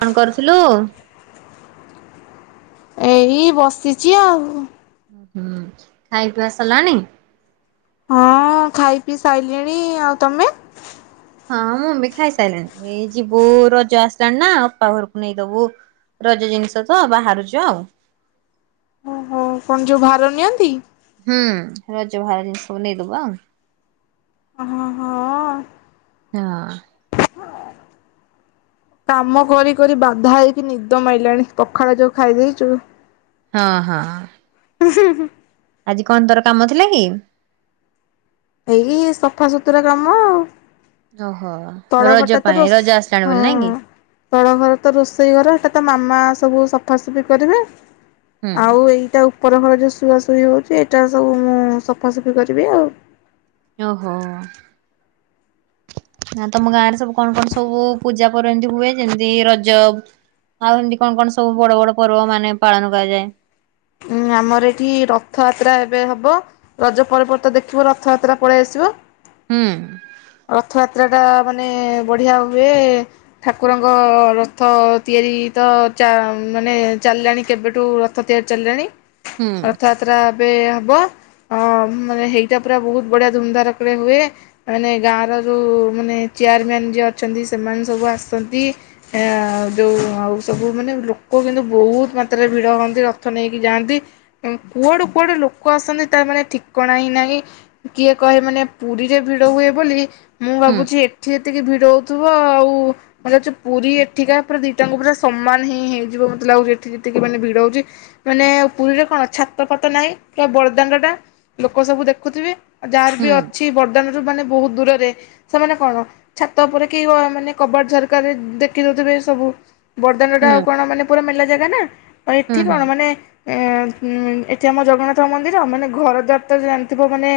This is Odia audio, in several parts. କଣ କରୁଥିଲୁ। ଏଇ ବସିଛି ଆଉ। ହୁଁ ଖାଇ ପିଆ ସାରିଲାଣି। ହଁ ଖାଇ ପିଇ ସାରିଲିଣି। ଆଉ ତମେ? ହଁ ମୁଁ ବି ଖାଇସାରିଲାଣି। ଏଇ ଯିବୁ ରଜ ଆସିଲାଣି ନା ଅପା ଘରକୁ ନେଇଦବୁ ରଜ ଜିନିଷ ତ ବାହାରୁଛ ଆଉ। ଓ କଣ ଯୋଉ ଭାର ନିଅନ୍ତି? ହୁଁ ରଜ ଭାର ଜିନିଷ ସବୁ ନେଇଦବୁ ଆଉ। ହଁ ହଁ। ହଁ। କାମ କରି କରି ବାଧା ହେଇକି ନିଦ ମ ଆଇଲାଣି। ପଖାଳା ଯୋଉ ଖାଇ ଦେଇେଇଛୁ ହଁ ହଁ। [unintelligible] ଆଜି କଣ ତୋର କାମ ଥିଲା କି? ଏଇ ସଫାସୁତୁରା କାମ ଆଉ। ଓହୋ ତଳ ରଜ ଘରଟା ତ ପାଇଁ ରୋଷ ରଜ ଆସିଲାଣି ହଁ ବୋଲି ନାଇଁ କି? ହଁ। ତଳ ଘର ତ ରୋଷେଇ ଘର ସେଟା ତ ମାମା ସବୁ ସଫାସଫି ହୁଁ କରିଦେବେ। ଆଉ ଏଇଟା ଉପର ଘର ଯଉ ଶୁଆ ଶୁଇ ହଉଚି, ଏଇଟା ସବୁ ମୁଁ ସଫାସଫି କରିବି ଆଉ ଅହୋ। ନା ତମ ଗାଁରେ ସବୁ କଣ କଣ ସବୁ ପୂଜା ପର ଏମତି ହୁଏ କି ଯେମିତି ରଜ ଆଉ ଏମିତି କଣ କଣ ସବୁ ବଡ ବଡ ପର୍ବ ମାନେ ପାଳନ କରାଯାଏ? ଉଁ, ଆମର ଏଠି ରଥଯାତ୍ରା ଏବେ ହବ। ରଜ ପରବ ତ ଦେଖିବ ରଥଯାତ୍ରା ପଳେଇ ଆସିବ। ହୁଁ। ରଥଯାତ୍ରାଟା ମାନେ ବଢିଆ ହୁଏ। ଠାକୁରଙ୍କ ରଥ ତିଆରି ତ ଚା ମାନେ ଚାଲିଲାଣି କେବେଠୁ ରଥ ତିଆରି ଚାଲିଲାଣି। ହୁଁ ଅଥଯାତ୍ରା। ଏବେ ହବ। ଅ ମାନେ ହେଇଟା ପୁରା ବହୁତ ବଢିଆ ଧୁମଧାରକଡେ ହୁଏ। ମାନେ ଗାଁର ଯଉଁ ମାନେ ଚେୟାରମ୍ୟାନ୍ ଯିଏ ଅଛନ୍ତି, ସେମାନେ ସବୁ ଆସନ୍ତି। ଆ ଯଉଁ ଆଉ ସବୁ ମାନେ ଲୋକ କିନ୍ତୁ ବହୁତ ମାତ୍ରାରେ ଭିଡ଼ ହୁଅନ୍ତି ରଥ ନେଇକି ଯାଆନ୍ତି। କୁଆଡ଼ୁ କୁଆଡ଼ୁ ଲୋକ ଆସନ୍ତି ତା ମାନେ ଠିକଣା ହିଁ ନାହିଁ। କିଏ କହେ ମାନେ ପୁରୀରେ ଭିଡ଼ ହୁଏ। ବୋଲି। ମୁଁ ହୁଁ ଭାବୁଚି ଏଠି ଏତିକି ଭିଡ ହଉ ଥିବ, ଆଉ ମତେ ଲାଗୁଚି ପୁରୀ ଏଠିକା ପୁରା ଦିଟାଙ୍କୁ ପୁରା ସମାନ ହିଁ ହେଇଯିବ ମତେ ଲାଗୁଛି ଏଠି ଯେତିକି ମାନେ ଭିଡ ହଉଚି। ମାନେ ପୁରୀରେ କଣ ଛାତ ଫାତ ନାହିଁ କି ବରଦାଣ୍ଡ ଟା ଲୋକ ସବୁ ଦେଖୁଥିବେ। ଯାହାର ବି ହୁଁ। ଅଛି ବର୍ଦାନ ରୁ ମାନେ ବହୁତ ଦୂରରେ। ସେମାନେ କଣ ଛାତ ଉପରେ କି ଓ ମାନେ କବାଟ ଝରକାରେ ଦେଖିଦଉଥିବେ ସବୁ। ବର୍ଦାନଣ୍ଡଟା ହୁଁ ଆଉ କଣ ମାନେ ପୁରା ମେଲା ଜାଗା ନା। ଆଉ ହୁଁ ଏଠି ହୁଁ କଣ ମାନେ ଏ ଉଁ ଏଠି ଆମ ଜଗନ୍ନାଥ ମନ୍ଦିର ମାନେ ଘର ଦ୍ୱାର ତ ଜାଣିଥିବ ମାନେ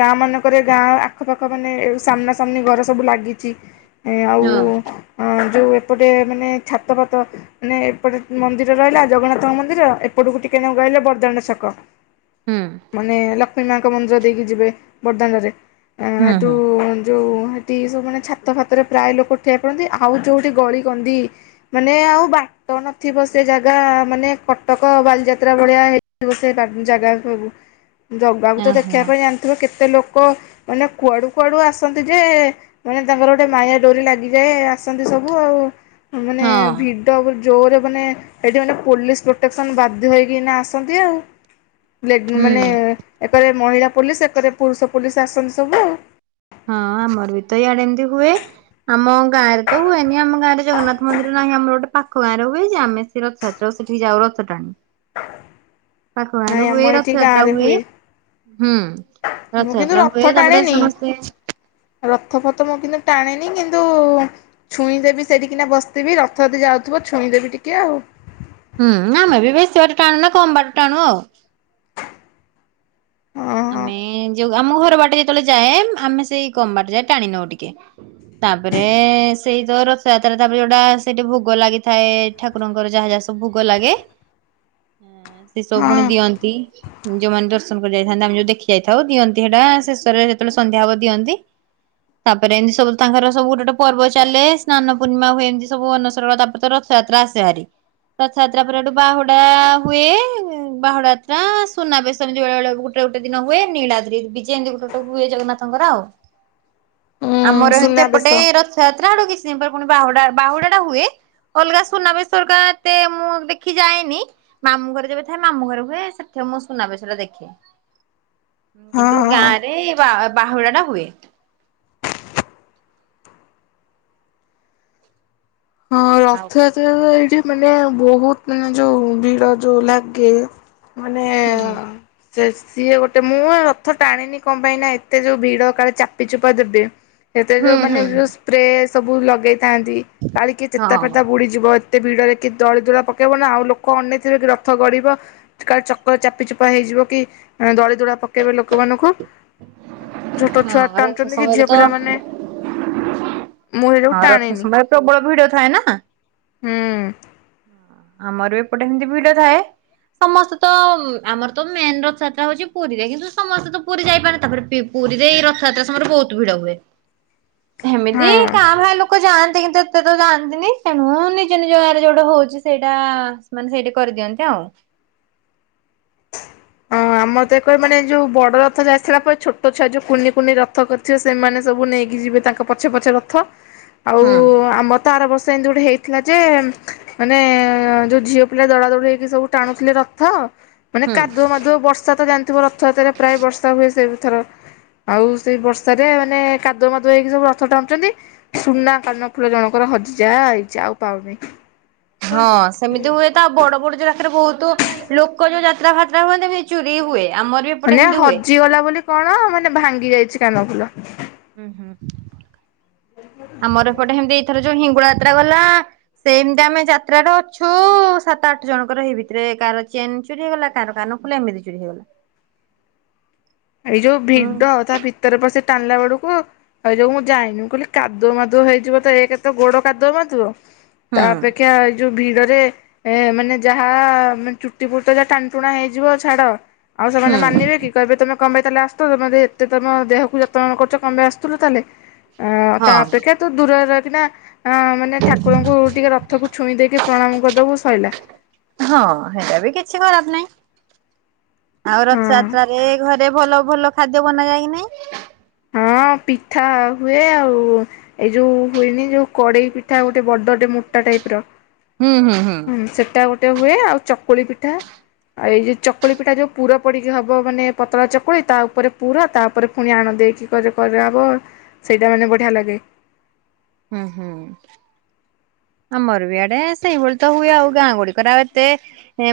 ଗାଁ ମାନଙ୍କରେ ଗାଁ ଆଖପାଖ ମାନେ ସାମ୍ନା ସାମ୍ନି ଘର ସବୁ ଲାଗିଚି। ଏ ଆଉ ହଁ ଅ ଯୋଉ ଏପଟେ ମାନେ ଛାତ ଫାତ ମାନେ ଏପଟେ ମନ୍ଦିର ରହିଲା ଜଗନ୍ନାଥଙ୍କ ମନ୍ଦିର, ଏପଟକୁ ଟିକେନକୁ ଗଲେ ବର୍ଦାଣ୍ଡ ଛକ। ହୁଁ ମାନେ ଲ କ୍ଷ୍ମି ମାଙ୍କ ମନ୍ଦିର ଦେଇକି ଯିବେ ବର୍ଦାନରେ। ଆ ହୁଁ ଏଠୁ ହୁଁ ଯୋଉ ଟି ସବୁ ମାନେ ଛାତ ଫାତରେ ପ୍ରାୟ ଲୋକ ଉଠେଇବା ପଡନ୍ତି। ଆଉ ଯୋଉଠି ଗଳି କନ୍ଦି ମାନେ ଆଉ ବାଟ ନଥିବ ସେ ଜାଗା ମାନେ କଟକ ବାଲିଯାତ୍ରା ଭଳିଆ ହେଇଥିବ ସେ ଜାଗା ସବୁ। ଜଗାକୁୁ ତ ଓହୋ ଦେଖିବା ପାଇଁ ଜାଣିଥିବ କେତ ସେ ଲୋକ ମାନେ କୁଆଡୁ କୁଆଡୁ ଆସନ୍ତି ଯେ ମାନେ ତାଙ୍କର ଗୋଟେ ମାୟା ଡୋରି ଲାଗିଯାଏ ଆସନ୍ତି ସବୁ ଆଉ। ମାନେ ହଁ ଭିଡ ବୁ ଯୋରେ ମାନେ ଏଠି ମାନେ ପୋଲିସ ପ୍ରୋଟେକ୍ସନ୍ ବାଧ୍ୟ ହେଇକିନା ଆସନ୍ତି ଆଉ। ଲେଡ୍ ହୁଁ ମାନେ ହଁ ଏକରେ ମହିଳା ପୋଲିସ ସେ ସେପଟେ ପୁରୁଷ ପୋଲିସ ଆସନ ନ୍ତୀ ସବୁ ଆଉ। ହଁ ଆମର ବି ତ ଇଆଡେ ଏମତି ହୁଏ। ଆମ ଗାଁରେ ତ ହୁଏନି ଆମ ଗାଁରେ ଜଗନ୍ନାଥ ମନ୍ଦିର ନାହିଁ ଆମର ଗୋଟେ ପାଖ ଗାଁରେ ହୁଏ ଯେ ଆମେ ସେ ରଥଯାତ୍ରା ସେଠିକି ଯାଉ ରଥ ଟାଣି ପାଖ ଗାଁରେ ନାଇଁ ଆମ ହୁଏ ଏଇଠି ରଥଯାତ୍ରା ଗାଁରେ ହୁଏ ହୁଁ ମୁଁ କିନ୍ତୁ ରଥଯାତ୍ରା ରଥ ହୁଏ ତାପରେ ଟାଣେନି। ସମସ୍ତେ ରଥ ଫଥ ମୁଁ କିନ୍ତୁ ଟାଣେନି କିନ୍ତୁ ଛୁଇଁଦେବି ସେଠିକିନା ବସିଥିବି ରଥ ଯଦି ଯାଉଥିବ ଛୁଇଁଦେବି ଟିକେ ଆଉ। ହୁଁ ଆମେ ବି ବେଶୀ ଜୋରେ ଟାନୁ ନା କମ୍ ବାଟ ଟାଣୁ ଆଉ। ହଁ ହଁ ଆମେ ଯୋଉ ଆମ ଘର ବାଟେ ଯେତେବେଳେ ଯାଏ ଆମେ ସେଇ କମ୍ ବାଟ ଯାଏ ଟାଣ ନଉ ଟିକେ। ତାପରେ ସେଇ ଡୋର ସେଇଆ ତାର ତାପରେ ଯୋଉଟା ସେଇଠି ଭୋଗ ଲାଗିଥାଏ ଠାକୁରଙ୍କର ଯାହା ଯାହା ସବୁ ଭୋଗ ଲାଗେ ହଁ ସେ ସବୁ ହଁ ପୁଣି ଦିଅନ୍ତି। ଯୋଉମାନେ ଦର୍ଶନ କରିଯା ଯାଆନ୍ତି ଆମେ ଯୋଉ ଦେଖି ଯାଇଥାଉ ଦିଅନ୍ତି ସେଟା ଶେଷରେ ଯେତେବେଳେ ସନ୍ଧ୍ୟା ହବ ଦିଅନ୍ତି ତାପରେ ଏମିତି ସବୁ ତାଙ୍କର ସବୁ ଗୋଟେ ଗୋଟେ ପର୍ବ ଚାଲେ ସ୍ନାନ ପୂର୍ଣ୍ଣିମା ହୁଏ ଏମତି ସବୁ ଅନସର ତାପରେ ତ ରଥଯାତ୍ରା ଆସେ ଭାରି ରଥଯାତ୍ରା ପରେ ସେଠୁ ବାହୁଡା ହୁଏ ବାହୁଡ ଯାତ୍ରା ସୁନାବେଶ ଏମିତି ବେଳେବେଳେ ଗୋ ଗୋଟ ଗୋଟେ ଦିନ ହୁଏ ନୀଳାଦ୍ରି ବିଜେ ଏମିତି ଗୋଟେ ଗୋଟେ ହୁଏ ଜଗନ୍ନାଥଙ୍କର ଆଉ। ଉଁ ଆମର ଏତେ ସୁନାବେଶ ଏପଟେ ରଥଯାତ୍ରା ଆଡୁ କିଛି କିଛି ଦିନପରେ ପୁଣି ବାହୁଡା ବାହୁଡା ଟା ହୁଏ ଅଲଗା ସୁନାବେଶହେରିକା ଏତେ ମୁଁ ଦେଖି ଯାଏନି ମାମୁଁ ଘରେ ଯେବେ ଥାଏ ମାମୁଁ ଘରେ ହୁଏ ସେଠି ମୁଁ ସୁନାବେଶ ଟା ଦେଖେ। ହଁ କିନ୍ତୁ ହଁ। ଗାଁରେ ବା ବାହୁଡ଼ା ଟା ହୁଏ। ହଁ ଆଉ ରଥଯାତ୍ରା ହୁଏ ଏଇଠି। ମାନେ ବହୁତ ମାନେ ଯୋଉ ଭିଡ ଯୋଉ ଲାଗେ ମାନେ ହୁଁ। ସେ ସିଏ ଗୋଟେ ମୁଁ ରଥ ଟାଣିନି କଣ ପାଇଁ ନା ଏତେ ଯୋଉ ଭିଡ କାଳେ ଚାପି ଚୁପା ଦେବେ। ସେତେରେ ହୁଁ ଯୋଉ ହୁଁ ମାନେ ଯୋଉ ସ୍ପ୍ରେ ସବୁ ଲଗେଇଥାନ୍ତି। କାଳେ କିଏ ଚେତା ହଁ ଫେତା ବୁଡ଼ିଯିବ। ଏତେ ଭିଡରେ କି ଦଳି ଦୁଳା ପକେଇବ ନା ଆଉ ଲୋକ ଅନେଇଥିବେ କି ରଥ ଗଡିବ କା ଚକ ଚାପି ଚୁପା ହେଇଯିବ କି ଦଳି ଦୁଳା ପକେଇବେ ଲୋକମାନଙ୍କୁ। ଛୋଟ ଛୁଆ ହଁ ରଥ ଟାଣୁଛନ୍ତି କି ସମୟରେ ଝିଅ ତ ପିଲାମାନେ ମୁଁ ହେଟାକୁ ହଁ ରଥ ଟାଣେନି। ସମୟରେ ପ୍ରବଳ ଭିଡ ଥାଏ ନା ହୁଁ ଆମର ବି ଏପଟେ ସେମତି ଭିଡ ଥାଏ ସମସ୍ତେ ତ ଆମର ତ ମେନ ରଥଯାତ୍ରା ହଉଛି ପୁରୀରେ କିନ୍ତୁ ସମସ୍ତେ ତ ପୁରୀ ଯାଇପାରନେ ତାପରେ ପୁରୀରେ ଏଇ ରଥଯାତ୍ରା ସମୟରେ ବହୁତ ଭିଡ ହୁଏ। ଏମିତି ହଁ। କାଁ ଭା ଲୋକ ଯାଆନ୍ତି କିନ୍ତୁ ସେତେ ତ ଯାଆନ୍ତିନି ତେଣୁ ନିଜ ନିଜ ଗାଁରେ ଯୋଉଟା ହଉଛି ସେଇଟା ମାନେ ସେଇଠି କରିଦିଅନ୍ତି ଆଉ। ହଁ ଆମର ତ କ ମାନେ ଯୋଉ ବଡ ରଥ ଯାଇଥିଲା ପରେ ଛୋଟ ଛୁଆ ଯୋଉ କୁନି କୁନି ରଥ କରିଥିବେ ସେମାନେ ସବୁ ନେଇକି ଯିବେ ତାଙ୍କ ପଛେ ପଛେ ରଥ। ଆଉ ହୁଁ ଆମ ତ ଆର ବର୍ଷ ସେମିତି ଗୋଟେ ହେଇଥିଲା ଯେ ମାନେ ଯୋଉ ଝିଅ ପିଲା ଦଡା ଦଡି ହେଇକି ସବୁ ଟାଣୁଥିଲେ ରଥ। ମାନ ହୁଁ। କାୁଦୁଅ ମାଦୁଅ ବର୍ଷା ତା ତୁମ ରଥଯାତ୍ରାରେ ପ୍ରାୟ ବର୍ଷା ହୁଏ ସେ ଥର ଆଉ ସେଇ ବର୍ଷାରେ ମାନେ କାଦୁଅ ମାଦୁଅ ହେଇକି ସବୁ ରଥ ଟାଣୁଛନ୍ତି ସୁନା କାନଫୁଲ ଜଣଙ୍କର ହଜିଯାଇଛି ଆଉ ପାଉନି। ହଁ ସେମିତି ହୁଏ ତ ଆଉ ବଡ ବଡ ଜାଗାକାରେ ବହୁତ ତ ଲୋକଙ୍କ ଯୋଉ ଯାତ୍ରା ଫାତ୍ରା ହୁଏ ନା ଚୁରି ହୁଏ। ଆମର ବି ଏପଟେ ମାନେ ସେମିତି ହୁଏ। ହଜିଗଲା ବୋଲି କଣ ମାନେ ଭାଙ୍ଗି ଯାଇଛି। କାନ ଫୁଲ। ହୁଁ ହୁଁ। ଆ ମୋର ଏ ପଟେ ହେମିତି ଥର ଯୋଉ ହିଙ୍ଗୁଳା ଯାତ୍ରା ଗଲା ସେମିତି ଆମେ ଯାତ୍ରାଠି ଅଛୁ ସାତ ଆଠ ଜଣଙ୍କର ଏଇ ଭିତରେ କାହାର ଚେନ ଚୋରି ହେଇଗଲା କାହାର କାନ ଫୁଲ ଏମିତି ଚୋରି ହେଇଗଲା। ଏଇ ଯୋଉ ହୁଁ ଭିଡ ତା ଭିତରେ ପ ସେ ଟାଣିଲା ବେଳକୁ ଏଉ ଯ ମୁଁ ଯାଏନି ମୁଁ କହିଲି କାଦୁଅ ମାଦୁଅ ହେଇଯିବ ତ ଏକେରେ ଗୋଡ କାଦୁଆ ମାଦୁଅ ହୁଁ ତା ଅପେକ୍ଷା ଏ ଯୋଉ ଭିଡରେ ଏ ମାନେ ଯାହା ମ ଚୁଟି ପୁଟ ଯାହା ଟାଣିଟୁଣା ହେଇଯିବ ଛାଡ। ଆଉ ସେମାନେ ହୁଁ। ମାନିବେ କି କହିବେ ତମେ କଁପାଇଁ ତାହେଲେ ଆୁସୁଥିଲ ତମେ ଏତେ ତମ ଦେହକୁ ଯତ୍ନ କରୁଛ କମ୍ପେଇ ଆସୁଥିଲ ତାହେଲେ। ଅ ହଁ ତା ଅପେକ୍ଷା ତ ଦୂର କି ନା ହଁ ମାନେ ଠାକୁରଙ୍କୁ ଟିକେ ରଥକୁ ଛୁଇଁ ଦେଇକି ପ୍ରଣାମ କରିଦବୁ ସଇଲାା। ହଁ ସେଇଟା ବି କିଛି ଖରାପ ନାହିଁ। ଆଉ ହଁ। ରଥଯାତ୍ରାରେ ଘରେ ଭଲ ଭଲ ଖାଦ୍ୟ ବନା ଯା କି ନାଇଁ? ହଁ ପିଠା ହୁଏ ଆଉ ଏଇ ଯୋଉ ହୁଏନି ଯୋଉ କଡେଇ ପିଠା ଗୋଟେ ବଡ ଗୋଟେ ମୋଟା ଟାଇପର। ହୁଁ ସେଟା ଗୋଟେ ହୁଏ ଆଉ ଚକୁଳି ପିଠା ପିଠା ଆଉ ଏଇ ଯୋଉ ଚକୁଳି ପିଠା ଯୋଉ ପୁର ପଡିକି ହବ ମାନେ ପତଳା ଚକୁଳି ତା ଉପରେ ପୁର ତା ଉପରେ ପୁଣି ଆଣ ଦେଇକି କରାହବ ସେଇଟା ମାନେ ବଢ଼ିଆ ଲାଗେ। ହମ୍ଁ ହୁଁ ଆମର ବି ଆଡେ ସେଇଭଳି ତ ହୁଏ ଆଉ ଗାଁ ଗୁଡିକରେ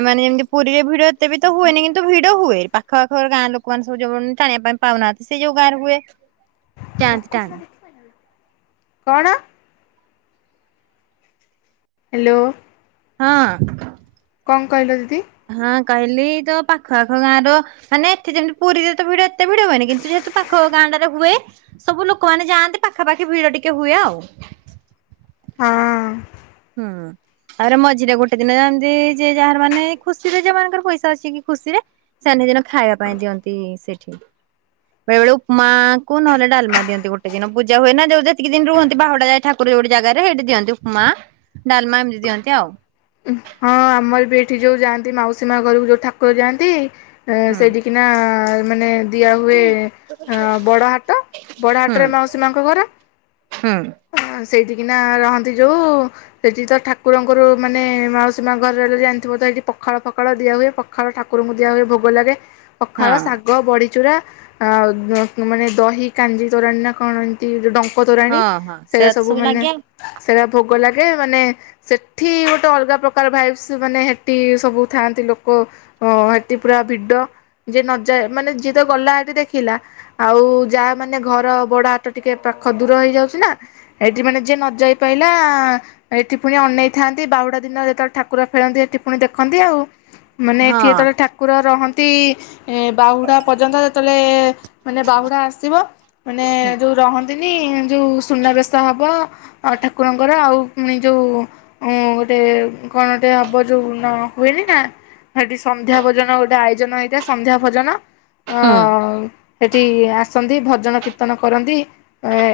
ମାନେ ଯେମିତି ପୁରୀରେ ଭିଡ ଏତେ ବି ତ ହୁଏନି କିନ୍ତୁ ଭିଡ ହୁଏ ପାଖ ଘର ଗାଁ ଲୋକାମାନେ ସବୁ ଯୋଉମାନେ ଟାଣିବା ପାଇଁ ପାଉନାହାନ୍ତି ସେ ଯଉ ଗାଁରେ ହୁଏ। ଯାଆନ୍ତି ରଖୁଛିୁ ଟାଣି ନା ଦେଖିବୁ ଏଇନା। କଣ? ହ୍ୟାଲୋ। ହଁ। କଣ କହିଲ ଦିଦି? ହଁ କହିଲି ତ ପାଖ ଆଖ ଗାଁ ର ମାନେ ଏଠେ ଯେମିତି ପୁରୀରେ ତ ଭିଡ ଏତେ ଭିଡ ହୁଏନି କିନ୍ତୁ ଯେହେତୁ ପାଖ ଗାଁ ଟାରେ ହୁଏ ସବୁ ଲୋକମାନନେ ଯାଆନ୍ତି ପାଖାପାଖି ଭିଡ ଟିକେ ହୁଏ ଆଉ। ହଁ ହୁଁ ତାପରେ ମଝିରେ ଗୋଟେ ଦିନ ଯାନ୍ତି ଯେ ଯାହାର ମାନେ ଖୁସିରେ ଯଉ ମାନଙ୍କର ପଇସା ଅଛି କି ଖୁସି ରେ ସେମାନେ ସେଇଦିନ ଖାଇବା ପାଇଁ ଦିଅନ୍ତି ସେଠି ବେଳେ ବେଳେ ଉପମା କ ନହେଲେ ଡାଲମା ଦିଅନ୍ତି ଗୋଟେ ଦିନ ପୂଜା ହୁଏ ନା ଯୋଉ ଯେତିକି ଦିନ ରୁହନ୍ତି ବାହାଡା ଯାଏ ଠାକୁର ଯୋଉଠି ଜାଗାରେ ସେଇଠି ଦିଅନ୍ତି ଉପମା ଡାଲମା ଏମିତି ଦିଅନ୍ତି ଆଉ। ହଁ ଆମର ବି ଏଠି ଯୋଉ ଯାଆନ୍ତି ମାଉସୀ ମା ଘରକୁ ଯୋଉ ଠାକୁର ଯାଆନ୍ତି ଏ ହୁଁ ସେଇଠିକିନା ମାନେ ଦିଆ ହୁଏ ବଡ ହାଟ ବଡ ହୁଁ ହାଟରେ ମାଉସୀ ମାଙ୍କ ଘର ହୁଁ ସେଇଠିକିନା ରହନ୍ତି ଯେଉଁ ସେଠି ତ ଠାକୁରଙ୍କର ମାନେ ସୀମା ଘରେ ର ଜଣିଥିବ ତଇଠି ପଖାଳ ପଖା ଦିଆ ହୁଏ ପଖାଳ ଠାକୁରଙ୍କୁ ଦିଆ ହୁଏ ଭୋଗ ଲାଗେ ପଖାଳ ହଁ ଶାଗ ବଡିଚୁରା ଆ ମାନେ ଦହି କାଞ୍ଜିି ତୋରା କଣ ଏନ୍ତି ଡ କତରାଣୀ ହଁ ହଁ ସେଇଟା ସେରା ତ ସବୁ ମାନେ ଲାଗେ ସେଇଟା ଭୋଗ ଲାଗେ ମାନେ ସେଠି ଗୋଟେ ଅଲଗା ପ୍ରକାର ଭାଇବ୍ସ ମାନେ ହେଠି ସବୁ ଥାଆନ୍ତି ଲୋକ ହେଠି ପୁରା ଭିଡ ଯିଏ ନଯାଏ ମାନେ ଯିଏ ତ ଗଲା ସେଠି ଦେଖିଲା ଆଉ ଯାହା ମାନେ ଘର ବଡ ହାଟ ଟିକେ ପାଖ ଦୂର ହେଇଯାଉଛି ନା ସେଠି ମାନେ ଯିଏ ନ ଯାଇ ପଲା ଏଠି ପୁଣି ଅନେଇଥାନ୍ତି ବାହୁଡା ଦିନରେ ତତବେଳେ ଠାକୁରେଳନ୍ତି ଟିିପୁଣି ଦେଖନ୍ତି ଆଉ। ମାନେ ଏଠି ଆଉ ଯେତେବେଳେ ଠାକୁର ରହନ୍ତି ତି ଏ ବାହୁଡା ପର୍ଯ୍ୟନ୍ତ ଯେତେବେଳେ ପଲେ ମାନେ ବାହୁଡା ଆସିବ ମାନେ ହଁ ଯୋଉ ରହନ୍ତି [inaudible] ଯେଉଁ ସୁନାବେଶ ହେବ ଆ ଠାକୁରଙ୍କର ଆଉ ପୁଣି ଯୋଉ ଗୋଟେ କଣ ଟେ ହବ ଯୋଉ ହୁଏନି ନା ସେଠି ସନ୍ଧ୍ୟା ଭୋନ ଗୋଟେ ଆଇ ଭୋଜନ ହେଇଟା ସନ୍ଧ୍ୟା ଭୋଜନ ହ ହୁଁ ସେଠି ଆ ଆସନ୍ତି ଭଜନ କୀର୍ତ୍ତନ କରନ୍ତି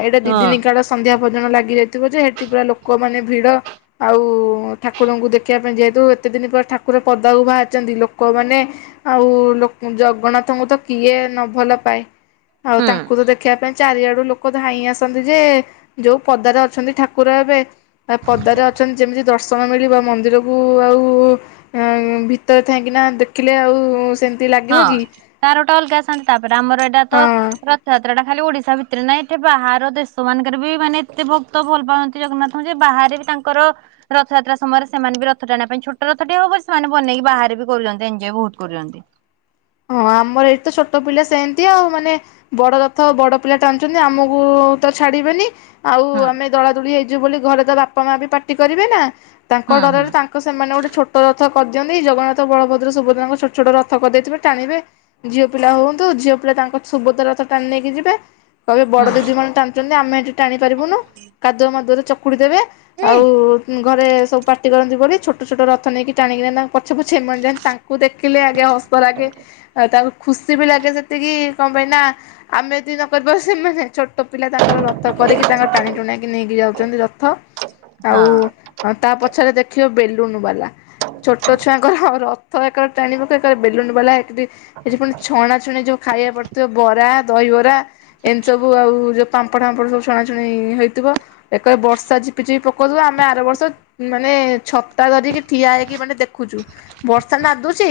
ଏଇଟା ଦି ହଁ ଦିନି କାଳ ସନ୍ଧ୍ୟା ଭୋଜନ ଲାଗି ଯାଇଥିବ ଯେ ସେଠି ପୁରା ଲୋକମାନୋନେ ଭିଡ ଆଉ ଠାକୁରଙ୍କୁ ଦେଖିବା ପାଇଁ ଯେହେତୁ ଏତେ ଦିନ ପରେ ଠାକୁର ପଦା ଉ ବାଛନ୍ତି ଲୋକମାନୋନେ ଆଉ ଜଗନ୍ନାଥଙ୍କୁ ତ କିଏ ନ ଭଲ ପାଏ। ଆଉ ହଁ ହୁଁ। ତାଙ୍କୁ ତ ଦେଖିବା ପାଇଁ ଚାରିଆଡୁ ଲୋକ ଧାଇଁ ଆସନ୍ତି ଯେ ଯୋଉ ପଦାରେ ଅଛନ୍ତି ଠାକୁର ଏବେ ପଦାରେ ଅଛନ୍ତି ଯେମିତି ଦର୍ଶନ ମିଳିବ ମନ୍ଦିରକୁ ଆଉ ଭିତରେ ଥାାଇକିନା ଦେଖିଲେ ଆଉ ସେ ହଁ ତାରୋଟା ଅଲଗା ଆସନ୍ତି ତାପରେ ଆମର ଏଇଟା ତ ହଁ ରଥଯାତ୍ରା ଟା ଖାଲି ଓଡିଶା ଭିତରେ ନାହିଁ। ଏଠି ବାହାର ଦେଶ ମାନଙ୍କରେ ବି ମାନେ ଏତେ ଭକ୍ତ ଭଲ ପାଆନ୍ତି ଜଗନ୍ନାଥଙ୍କୁ ଯେ ବାହାରେ ବି ତାଙ୍କର ରଥଯାତ୍ରା ସମୟରେ ସେମାନେ ବି ରଥ ଟା ଆଣିବା ପାଇଁ ଛୋଟ ରଥ ଟେ ହବ ସେମାନେ ବନେଇକି ବାହାରେ ବି କରୁଛନ୍ତି ଏଞ୍ଜୟ ବହୁତ କରୁଛନ୍ତି। ହଁ ଆମର ଏଇଠି ତ ଛୋଟ ପିଲା ସେମିତି ଆଉ ମାନେ ବଡ ରଥ ବଡ ପିଲା ଟାଣୁଛନ୍ତି ଆମକୁ ତ ଛାଡିବେନି। ଆଉ ହୁଁ ଆମେ ଦଳାଦୋଳି ହେଇଯୁବୁ ବୋଲି ଘରେ ତ ବା ବାପା ମା ବି ପାଟି କରିବେ ନା। ତାଙ୍କ ହୁଁ ହୁଁ ଡରରେ ତାଙ୍କ ସେମାନେ ଗୋଟେ ଛୋଟ ରଥ କରିଦିଅନ୍ତି ଜଗନାଥ ବଳଦ୍ର ସୁଭଦ୍ରଙ୍କ ଛୋଟ ଛୋଟ ରଥ କରିଦେଇଥିବେ। ଟାଣିବେ ଝିଅ ପିଲା ହୁଅନ୍ତୁ ଝିଅ ପିଲା ତାଙ୍କ ସୁଭଦ୍ରା ରଥ ଟାଣି ନେଇକି ଯିବେ। କହିବେ ବଡ ଦିଦି ହୁଁ ମାନେ ଟାଣୁଚନ୍ତି ଆମେ ଏଠି ଟାଣି ପାରିବୁନୁ କାଦୁଆ ମାଦୁଅରେ ଚକୁଡି ଦେବେ ଆଉ ଘରେ ସବୁ ପାଟି କରନ୍ତି ବୋଲି ଛୋଟ ଛୋଟ ଛୋଟ ରଥ ନେଇକି ଟାଣିକି ନା ପଛେ ପଛେ ଏମାନେ ଯାଆନ୍ତି ତାଙ୍କୁ ଦେଖିଲେ ଆଜ୍ଞା ହସ ଲାଗେ। ଆଉ ତାଙ୍କୁ ଖୁସି ବି ଲାଗେ ସେତିକି କଣ ପାଇଁ ନା ଆମେ ଏତିକି ନ କରିବା ସେମାନେ ଛୋଟ ପିଲା ତାଙ୍କ ରଥ କରିକି ତାଙ୍କର ଟାଣି ଟୁଣାକି ନେଇକି ଯାଉଛନ୍ତି ରଥ ଆଉ ହଁ ତା ପଛରେ ଦେଖିବ ବେ ରୁଣୁ ବାଲା। ଛୋଟ ଛୁଆଙ୍କର ଆଉ ର ଥ ଏକର ଟାଣିବ ଏକର ବେଲୁନ ବାଲା [unintelligible] ପୁଣି ଛଣା ଛୁଣି ଯୋଉ। ଖାଇବା ପଡିଥିବ ବରା ଦହିବରା ଏମିତି ସବୁ ଆଉ ଯୋଉ ପାମ୍ପଡ ଫାମ୍ପଡ ସବୁ ଛୁଣାଛୁଣି ହେଇଥିବ ଏକରେ ବର୍ଷା ଝିପି ଝିପି ପକଉଥିବ ଆମେ ଆର ବର୍ଷ ମାନେ ଛତା ଧରିକି ଠିଆ ହେଇକି ମାନେ ଦେଖୁଛୁ ବର୍ଷା ନାଧୁଛି।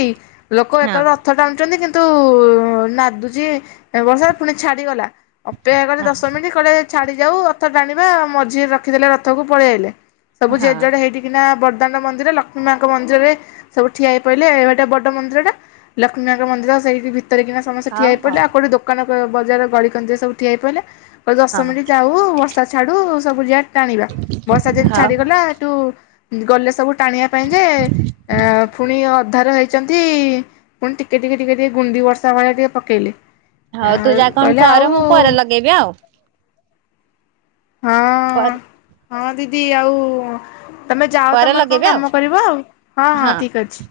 ଲୋକ ଏକ ହଁ ରେ ର କିନ୍ତୁ ନାଦୁଛି ବର୍ଷା ପୁଣି ଛାଡିଗଲା। ଅପେକ୍ଷା କଲି ଦଶମିନିଟ୍ କଲେ ଛାଡି ଯାଉ ରଥ ଟାଣିବା ମଝିରେ ରଖିଦେଲେ ରଥକୁ ପଳେଇଆଇଲେ। ସବୁ ହଁ ଜେ ଜୁଆଡ ହେଇଠିକିନା ବ ଦାଣ୍ଡ ମନ୍ଦିର ଲକ୍ଷ୍ମୀ ମାଆଙ୍କ ମିରରେ ସବୁ ଠିଆ ହେଇ ପଇଲେ ଏବାଟେ ବଡ ମନ୍ଦିରଟା। ଲକ୍ଷ୍ମୀମାଙ୍କ ମନ୍ଦିର ସେଇଠି ଭିତରେକିନା ସମସ୍ତେ ହଉ ଠିଆହେଇ ପଡ଼ିଲେ ହଉ ଆଉ କଉଠି ଦୋକାନ ବଜାର ଗଳିକଞ୍ଜିରେ ସବୁ ଠିଆ ହେଇ ପଇଲେ। କ ଦଶ ହଁ ମିନିଟ୍ ଯାଉ ବର୍ଷା ଛାଡୁ। ସବୁଜା ଟାଣିବା ବର୍ଷା ଯେନି ହଉ ଛାଡିଗଲା ଏଠୁ ଗଲେ ସବୁ ଟାଣିବା ପାଇଁ ଯେ ଫୁଣି ଅ ଧା ରହିଚନ୍ତି ପୁଣି ଟିକେ ଟିକେ ଟିକେ ଟିକେ ଗୁଣ୍ଡି ବର୍ଷା ଭଳିଆ ଟିକେ ପକେଇଲେ। ହଉ ତୁ ଆଉ ଯାଆ କଣ କହିଲେ କର ମୁଁ ଆଉ ପରେ ଲଗେଇବି ଆଉ। ହଁ, ପରେ ହଁ ଦି ଯଦି ଆଉ ତମେ ଯାଅ ପରେ ତମର କଣ ଲଗେଇବି ଆଉ କାମ କରିବ, ଆଉ ହଁ, ହଁ ଠିକ ଅଛି।